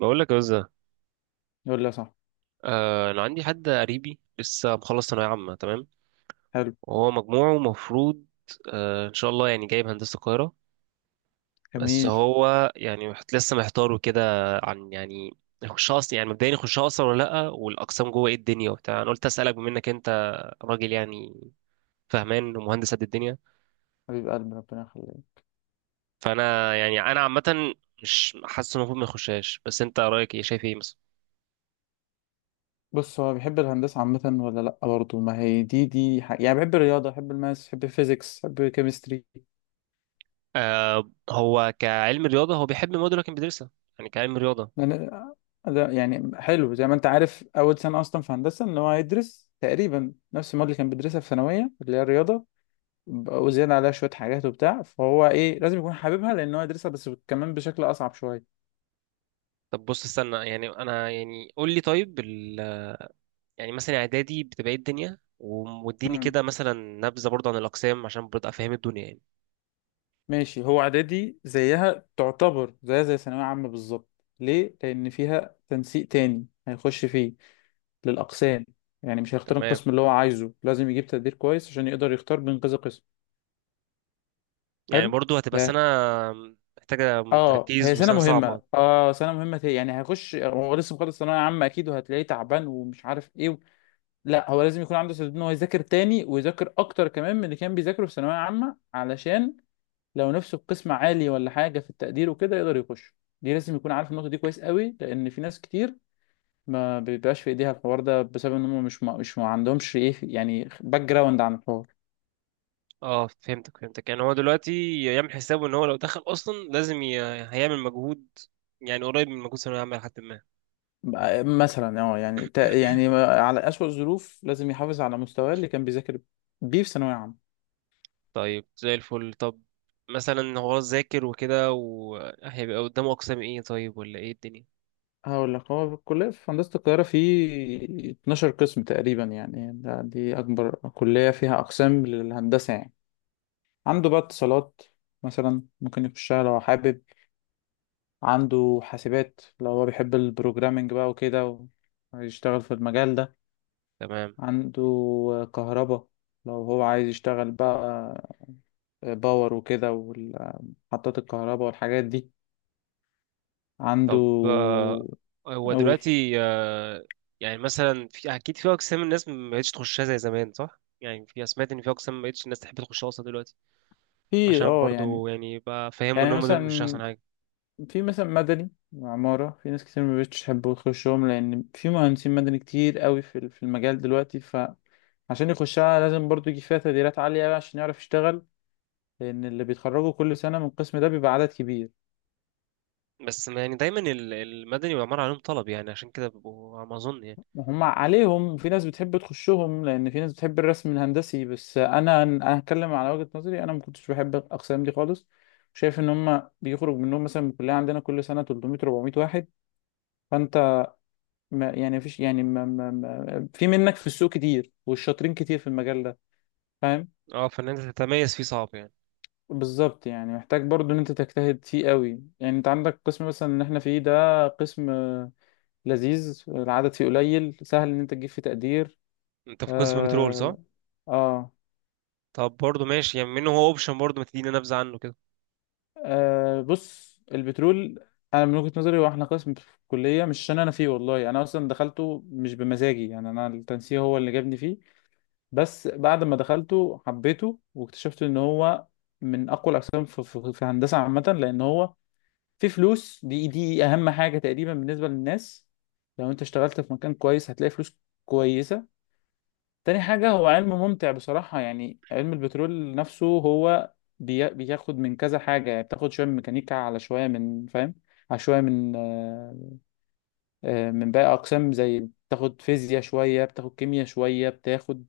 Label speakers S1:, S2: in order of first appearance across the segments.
S1: بقول لك يا وزة.
S2: يقول لي صح.
S1: آه، انا عندي حد قريبي لسه مخلص ثانويه عامه. تمام،
S2: حلو.
S1: وهو مجموعه المفروض ان شاء الله يعني جايب هندسه القاهره. بس
S2: جميل.
S1: هو يعني لسه محتار وكده. عن يعني يخشها اصلا، يعني مبدئيا يخشها اصلا ولا لا، والاقسام جوه ايه الدنيا وبتاع. انا قلت اسالك بما انك انت راجل يعني فهمان ومهندس قد الدنيا.
S2: حبيب قلبي، ربنا يخليك.
S1: فانا يعني انا عامه مش حاسس انه المفروض ما يخشهاش، بس انت رايك ايه، شايف ايه مثلا؟
S2: بص، هو بيحب الهندسة عامة ولا لأ؟ برضه ما هي دي حق. يعني بحب الرياضة، بحب الماس، بحب الفيزيكس، بحب الكيمستري.
S1: آه، هو كعلم رياضه هو بيحب المواد اللي كان بيدرسها، يعني كعلم رياضه.
S2: أنا ده يعني حلو. زي ما أنت عارف، أول سنة أصلا في هندسة إن هو هيدرس تقريبا نفس المواد اللي كان بيدرسها في ثانوية، اللي هي الرياضة، وزيادة عليها شوية حاجات وبتاع. فهو إيه، لازم يكون حاببها، لأن هو يدرسها بس كمان بشكل أصعب شوية.
S1: طب بص استنى، يعني انا يعني قول لي طيب يعني مثلا اعدادي بتبقى ايه الدنيا واديني كده مثلا نبذه برضه عن الاقسام عشان برضه افهم الدنيا يعني.
S2: ماشي، هو اعدادي زيها، تعتبر زيها زي ثانوية عامة بالظبط. ليه؟ لأن فيها تنسيق تاني هيخش فيه للأقسام. يعني مش هيختار
S1: تمام،
S2: القسم اللي هو عايزه، لازم يجيب تقدير كويس عشان يقدر يختار بين كذا قسم.
S1: يعني
S2: حلو؟
S1: برضه هتبقى
S2: لا.
S1: سنه محتاجه
S2: اه، هي
S1: تركيز
S2: سنة
S1: وسنه
S2: مهمة،
S1: صعبه.
S2: اه سنة مهمة تاني. يعني هيخش، هو لسه مخلص ثانوية عامة أكيد، وهتلاقيه تعبان ومش عارف إيه لا، هو لازم يكون عنده استعداد إن هو يذاكر تاني، ويذاكر أكتر كمان من اللي كان بيذاكره في ثانوية عامة، علشان لو نفسه في قسم عالي ولا حاجه في التقدير وكده يقدر يخش. دي لازم يكون عارف النقطه دي كويس قوي، لان في ناس كتير ما بيبقاش في ايديها الحوار ده بسبب ان هم مش ما مش ما عندهمش ايه يعني باك جراوند عن الحوار.
S1: اه فهمتك فهمتك، يعني هو دلوقتي يعمل حسابه ان هو لو دخل اصلا لازم هيعمل مجهود يعني قريب من مجهود ثانويه عامه لحد ما.
S2: بقى- مثلا اه يعني تا- يعني على اسوأ الظروف لازم يحافظ على مستواه اللي كان بيذاكر بيه في ثانويه عامه.
S1: طيب زي الفل. طب مثلا هو ذاكر وكده وهيبقى قدامه اقسام ايه طيب، ولا ايه الدنيا؟
S2: هقول لك، هو في الكلية في هندسة القاهرة في 12 قسم تقريبا، يعني دي أكبر كلية فيها أقسام للهندسة يعني. عنده بقى اتصالات مثلا، ممكن يخشها لو حابب. عنده حاسبات لو هو بيحب البروجرامينج بقى وكده، ويشتغل في المجال ده.
S1: تمام.
S2: عنده كهرباء لو هو عايز يشتغل بقى باور وكده، ومحطات الكهرباء والحاجات دي. عنده
S1: طب هو
S2: أقول
S1: دلوقتي يعني مثلا في اكيد في اقسام الناس ما بقتش تخشها زي زمان صح؟ يعني في سمعت ان في اقسام ما بقتش الناس تحب تخشها اصلا دلوقتي
S2: في
S1: عشان
S2: اه يعني.
S1: برضو يعني بقى فهموا ان
S2: يعني
S1: هم دول مش احسن
S2: مثلا
S1: حاجه.
S2: في مثلا مدني وعمارة، في ناس كتير ما بقتش تحب تخشهم، لأن في مهندسين مدني كتير قوي في المجال دلوقتي. فعشان يخشها لازم برضو يجي فيها تقديرات عالية عشان يعرف يشتغل، لأن اللي بيتخرجوا كل سنة من القسم ده بيبقى عدد كبير.
S1: بس ما يعني دايما المدني والعمارة عليهم طلب يعني، عشان كده بيبقوا على ما اظن يعني.
S2: هم عليهم، وفي ناس بتحب تخشهم لأن في ناس بتحب الرسم الهندسي. بس أنا هتكلم على وجهة نظري، أنا ما كنتش بحب الأقسام دي خالص. شايف إن هم بيخرج منهم مثلا من الكلية عندنا كل سنة 300 400 واحد. فأنت ما يعني مفيش يعني ما ما ما في منك في السوق كتير، والشاطرين كتير في المجال ده، فاهم.
S1: اه، فان انت تتميز فيه صعب يعني.
S2: بالظبط، يعني محتاج برضو ان انت تجتهد فيه قوي. يعني انت عندك قسم مثلا ان احنا فيه، ده قسم لذيذ، العدد فيه قليل، سهل ان انت تجيب فيه تقدير.
S1: انت في قسم بترول صح؟
S2: آه. اه.
S1: طب برضو ماشي، يعني منه هو اوبشن برضو، ما تدينا نبذه عنه كده.
S2: اه بص، البترول انا من وجهة نظري، واحنا قسم في الكلية، مش عشان انا فيه، والله انا اصلا دخلته مش بمزاجي، يعني انا التنسيق هو اللي جابني فيه. بس بعد ما دخلته حبيته، واكتشفت ان هو من اقوى الاقسام في هندسة عامة، لان هو فيه فلوس. دي اهم حاجة تقريبا بالنسبة للناس. لو انت اشتغلت في مكان كويس هتلاقي فلوس كويسة. تاني حاجة، هو علم ممتع بصراحة، يعني علم البترول نفسه هو بياخد من كذا حاجة. يعني بتاخد شوية من ميكانيكا، على شوية من فاهم، على شوية من من باقي أقسام. زي بتاخد فيزياء شوية، بتاخد كيمياء شوية، بتاخد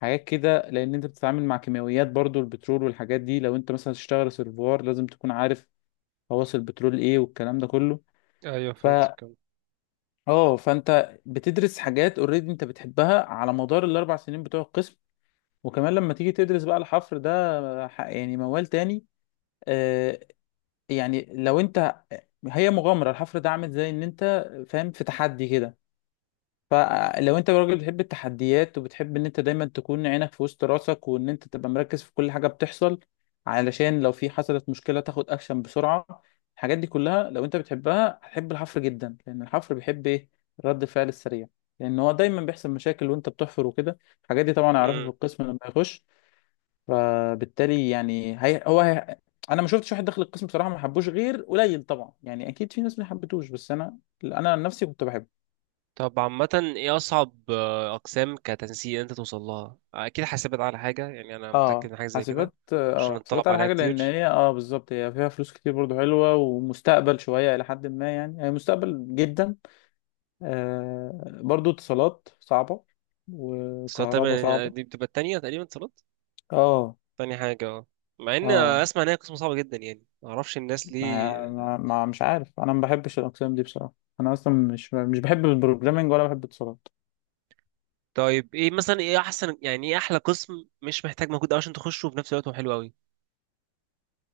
S2: حاجات كده، لأن أنت بتتعامل مع كيماويات برضو، البترول والحاجات دي. لو أنت مثلا تشتغل سيرفوار لازم تكون عارف خواص البترول إيه والكلام ده كله.
S1: ايوه
S2: ف
S1: فهمتك.
S2: اه فانت بتدرس حاجات اوريدي انت بتحبها على مدار الـ 4 سنين بتوع القسم. وكمان لما تيجي تدرس بقى الحفر ده يعني موال تاني. آه، يعني لو انت، هي مغامرة الحفر ده عامل زي ان انت، فاهم، في تحدي كده. فلو انت راجل بتحب التحديات، وبتحب ان انت دايما تكون عينك في وسط راسك، وان انت تبقى مركز في كل حاجة بتحصل، علشان لو في حصلت مشكلة تاخد اكشن بسرعة. الحاجات دي كلها لو انت بتحبها هتحب الحفر جدا، لان الحفر بيحب ايه، رد الفعل السريع، لان هو دايما بيحصل مشاكل وانت بتحفر وكده. الحاجات دي طبعا اعرفها في
S1: كم؟
S2: القسم لما يخش. فبالتالي يعني هي انا ما شفتش واحد دخل القسم بصراحه ما حبوش، غير قليل طبعا، يعني اكيد في ناس ما حبتوش، بس انا عن نفسي كنت بحبه.
S1: طب عامة ايه أصعب أقسام كتنسيق أنت توصل لها؟ أكيد حاسبت على حاجة، يعني أنا متأكد
S2: اه،
S1: إن حاجة زي كده
S2: حاسبات.
S1: عشان
S2: اه، حاسبات
S1: اتطلب
S2: على
S1: عليها
S2: حاجه، لان
S1: كتير.
S2: هي اه بالظبط هي فيها فلوس كتير برضو، حلوه ومستقبل شويه الى حد ما، يعني هي مستقبل جدا. آه، برضو اتصالات صعبه،
S1: اتصالات
S2: وكهرباء
S1: تقريبا
S2: صعبه.
S1: دي بتبقى التانية، تقريبا اتصالات
S2: اه.
S1: تاني حاجة. اه، مع إن
S2: اه،
S1: أسمع إن هي قسم صعبة جدا، يعني معرفش الناس ليه.
S2: مش عارف، انا ما بحبش الاقسام دي بصراحه. انا اصلا مش بحب البروجرامينج ولا بحب اتصالات.
S1: طيب ايه مثلا، ايه أحسن، يعني ايه أحلى قسم مش محتاج مجهود أوي عشان تخشه وفي نفس الوقت هو حلو أوي؟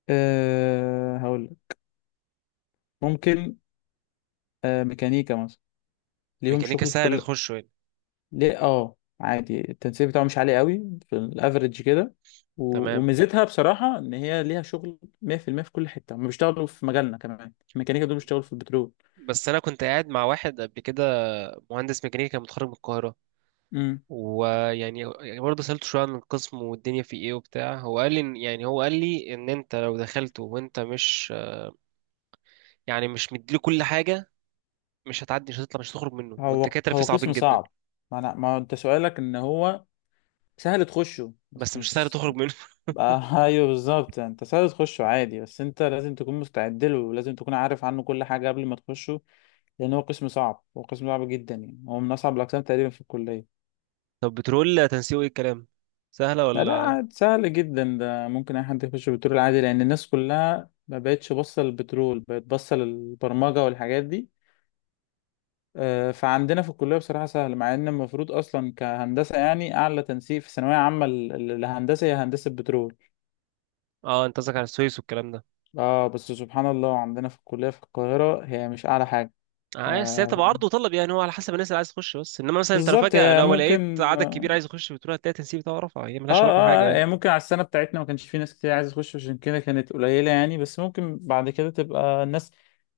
S2: أه، هقول لك. ممكن أه ميكانيكا مثلا، ليهم
S1: ميكانيكا
S2: شغل في
S1: سهل
S2: كل.
S1: تخشه يعني؟
S2: ليه؟ اه عادي، التنسيق بتاعه مش عالي قوي، في الافريج كده.
S1: تمام.
S2: وميزتها بصراحة ان هي ليها شغل 100% في المية، في كل حتة هم بيشتغلوا، في مجالنا كمان الميكانيكا دول بيشتغلوا في البترول.
S1: بس أنا كنت قاعد مع واحد قبل كده، مهندس ميكانيكا متخرج من القاهرة،
S2: امم.
S1: ويعني يعني برضه سألته شوية عن القسم والدنيا فيه ايه وبتاع، هو قال لي هو قال لي ان انت لو دخلته وانت مش مديله كل حاجة مش هتعدي، مش هتطلع، مش هتخرج منه،
S2: هو
S1: والدكاترة فيه
S2: هو
S1: صعبين
S2: قسم
S1: جدا.
S2: صعب. ما انا، ما انت سؤالك ان هو سهل تخشه بس
S1: بس مش سهل
S2: مش.
S1: تخرج منه
S2: آه، ايوه بالظبط، انت سهل تخشه عادي بس انت لازم تكون مستعد له، ولازم تكون عارف عنه كل حاجه قبل ما تخشه، لان هو قسم صعب، هو قسم صعب جدا، يعني هو من اصعب الاقسام تقريبا في الكليه.
S1: طب بترول تنسيقه ايه الكلام، سهلة
S2: لا لا،
S1: ولا؟
S2: عاد سهل جدا ده، ممكن اي حد يخش بترول عادي، لان الناس كلها ما بقتش باصه للبترول، بقت باصه للبرمجه والحاجات دي. آه، فعندنا في الكليه بصراحه سهل، مع ان المفروض اصلا كهندسه يعني اعلى تنسيق في ثانويه عامه للهندسه هي هندسه بترول.
S1: اه انت قصدك على السويس والكلام ده.
S2: اه بس سبحان الله عندنا في الكليه في القاهره هي مش اعلى حاجه. ف-
S1: عايز، هي بتبقى عرض وطلب يعني، هو على حسب الناس اللي عايز تخش، بس انما مثلا انت لو
S2: بالظبط،
S1: فجأة
S2: هي
S1: لو لقيت
S2: ممكن
S1: عدد
S2: اه،
S1: كبير عايز يخش بترول هتلاقي التنسيق بتاعه رفع، هي
S2: اه
S1: ملهاش علاقة بحاجة
S2: آه،
S1: يعني.
S2: هي ممكن على السنة بتاعتنا ما كانش في ناس كتير عايزة تخش، عشان كده كانت قليلة يعني. بس ممكن بعد كده تبقى الناس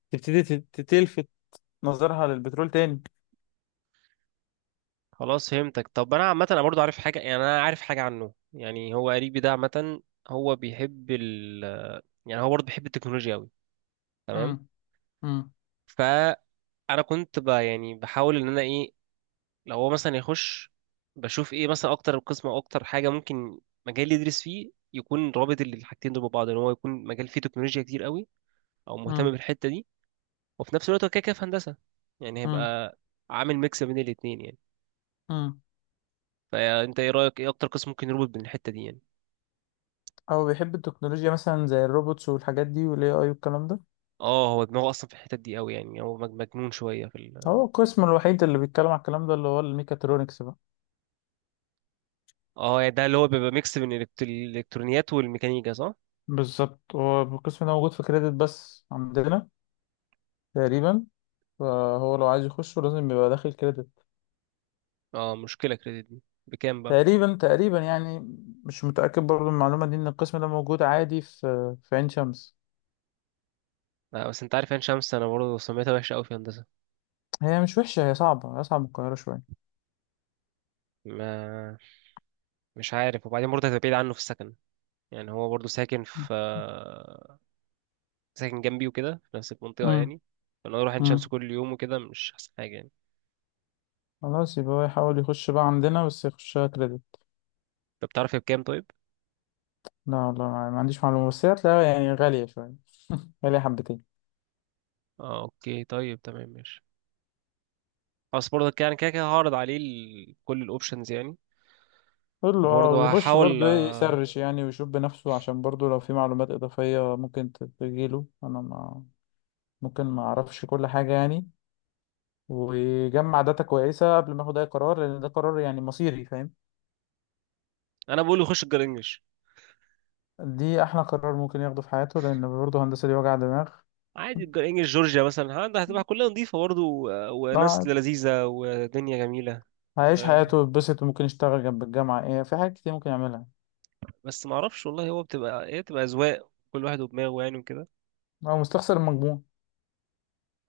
S2: تبتدي تلفت نظرها للبترول تاني.
S1: خلاص فهمتك. طب انا عامه انا برضو عارف حاجه، يعني انا عارف حاجه عنه، يعني هو قريبي ده عامه. هو بيحب ال هو برضو بيحب التكنولوجيا قوي، تمام؟
S2: مم. مم.
S1: فانا كنت ب... يعني بحاول ان انا ايه، لو هو مثلا يخش بشوف ايه مثلا اكتر قسم او اكتر حاجه ممكن مجال اللي يدرس فيه يكون رابط الحاجتين دول ببعض، ان هو يكون مجال فيه تكنولوجيا كتير قوي او مهتم
S2: مم.
S1: بالحته دي، وفي نفس الوقت هو كده كده في هندسه، يعني
S2: مم.
S1: هيبقى عامل ميكس بين الاتنين يعني.
S2: مم.
S1: فانت ايه رايك، ايه اكتر قسم ممكن يربط بين الحته دي يعني؟
S2: أو بيحب التكنولوجيا مثلا، زي الروبوتس والحاجات دي، والاي اي والكلام ده.
S1: اه، هو دماغه اصلا في الحتت دي قوي، يعني هو مجنون شويه في
S2: هو القسم الوحيد اللي بيتكلم على الكلام ده اللي هو الميكاترونكس بقى.
S1: اه يعني ده اللي هو بيبقى ميكس بين الالكترونيات والميكانيكا صح؟
S2: بالظبط، هو القسم ده موجود في كريدت بس عندنا تقريبا، فهو لو عايز يخشه لازم يبقى داخل كريدت.
S1: اه، مشكله كريدت دي بكام بقى؟
S2: تقريبا تقريبا يعني، مش متأكد برضو من المعلومة دي، إن القسم ده موجود عادي في عين شمس.
S1: آه بس انت عارف عين شمس انا برضه سميتها وحشه قوي في هندسه.
S2: هي مش وحشة، هي صعبة، أصعب من القاهرة شوية.
S1: ما مش عارف، وبعدين برضه هتبقى بعيد عنه في السكن، يعني هو برضه ساكن جنبي وكده في نفس المنطقه
S2: امم.
S1: يعني. فانا اروح عين شمس
S2: امم.
S1: كل يوم وكده مش احسن حاجه يعني.
S2: خلاص، يبقى هو يحاول يخش بقى عندنا بس يخشها كريدت.
S1: طب بتعرف هي بكام طيب؟
S2: لا والله، ما عنديش معلومة، بس هي هتلاقيها يعني غالية شوية، غالية حبتين.
S1: اه اوكي، طيب تمام ماشي. خلاص برضه يعني كده كده هعرض عليه كل الاوبشنز يعني،
S2: قول له اه،
S1: وبرضه
S2: ويخش
S1: هحاول.
S2: برضه ايه، يسرش يعني ويشوف بنفسه، عشان برضه لو في معلومات إضافية ممكن تجيله، أنا ما ممكن ما أعرفش كل حاجة يعني. ويجمع داتا كويسة قبل ما ياخد أي قرار، لأن ده قرار يعني مصيري، فاهم.
S1: انا بقول يخش الجرينجش،
S2: دي احلى قرار ممكن ياخده في حياته، لان برضه هندسة دي وجع دماغ.
S1: عادي. الجرينجش جورجيا مثلا، عندها هتبقى كلها نظيفه برضه وناس
S2: قاعد
S1: لذيذه ودنيا جميله
S2: هيعيش
S1: و...
S2: حياته ويتبسط، وممكن يشتغل جنب الجامعة، ايه، في حاجات كتير ممكن يعملها.
S1: بس ما اعرفش والله، هو بتبقى، هي بتبقى اذواق كل واحد ودماغه يعني وكده.
S2: هو مستخسر المجموع.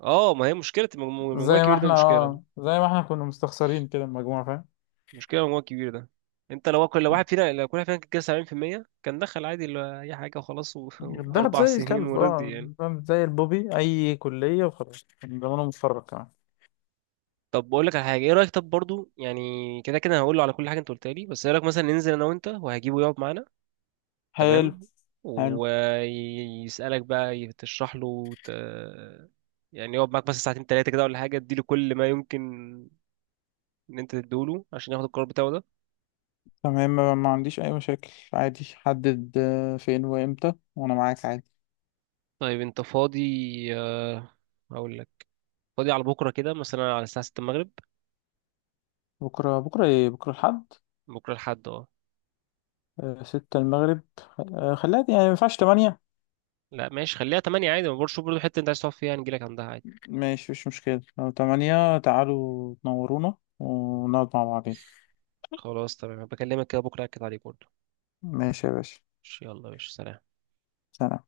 S1: اه، ما هي مشكله المجموع
S2: زي
S1: المجموع
S2: ما
S1: الكبير ده
S2: احنا،
S1: مشكله،
S2: اه زي ما احنا كنا مستخسرين كده المجموع، فاهم.
S1: مشكله المجموع الكبير ده. انت لو كل واحد فينا كان كده 70% كان دخل عادي اي حاجه وخلاص،
S2: الضغط
S1: واربع
S2: زي
S1: سنين
S2: الكلب،
S1: ورضي
S2: اه
S1: يعني.
S2: زي البوبي، اي كلية وخلاص كان زمانه متفرج كمان.
S1: طب بقول لك على حاجه، ايه رايك؟ طب برضو يعني كده كده هقول له على كل حاجه انت قلتها لي، بس ايه رايك مثلا ننزل انا وانت وهجيبه يقعد معانا؟
S2: حلو.
S1: تمام،
S2: حلو.
S1: ويسألك بقى تشرح له يعني يقعد معاك بس ساعتين تلاتة كده، ولا حاجة تديله كل ما يمكن إن أنت تديله عشان ياخد القرار بتاعه ده.
S2: تمام، ما عنديش اي مشاكل عادي، حدد فين وامتى وانا معاك عادي.
S1: طيب أنت فاضي؟ آه، هقول لك، فاضي على بكرة كده مثلا على الساعة 6 المغرب؟
S2: بكرة؟ بكرة ايه، بكرة الحد؟
S1: بكرة لحد اه،
S2: آه، 6 المغرب. آه، خليها يعني ما ينفعش 8؟
S1: لا ماشي خليها 8 عادي، ما برضه شوف برضه حتة أنت عايز تقعد فيها نجيلك عندها عادي.
S2: ماشي، مش مشكلة، لو 8 تعالوا تنورونا ونقعد مع بعضين.
S1: خلاص تمام، بكلمك كده بكرة أكد عليك برضه.
S2: ماشي يا باشا،
S1: ماشي، يلا يا باشا، سلام.
S2: سلام.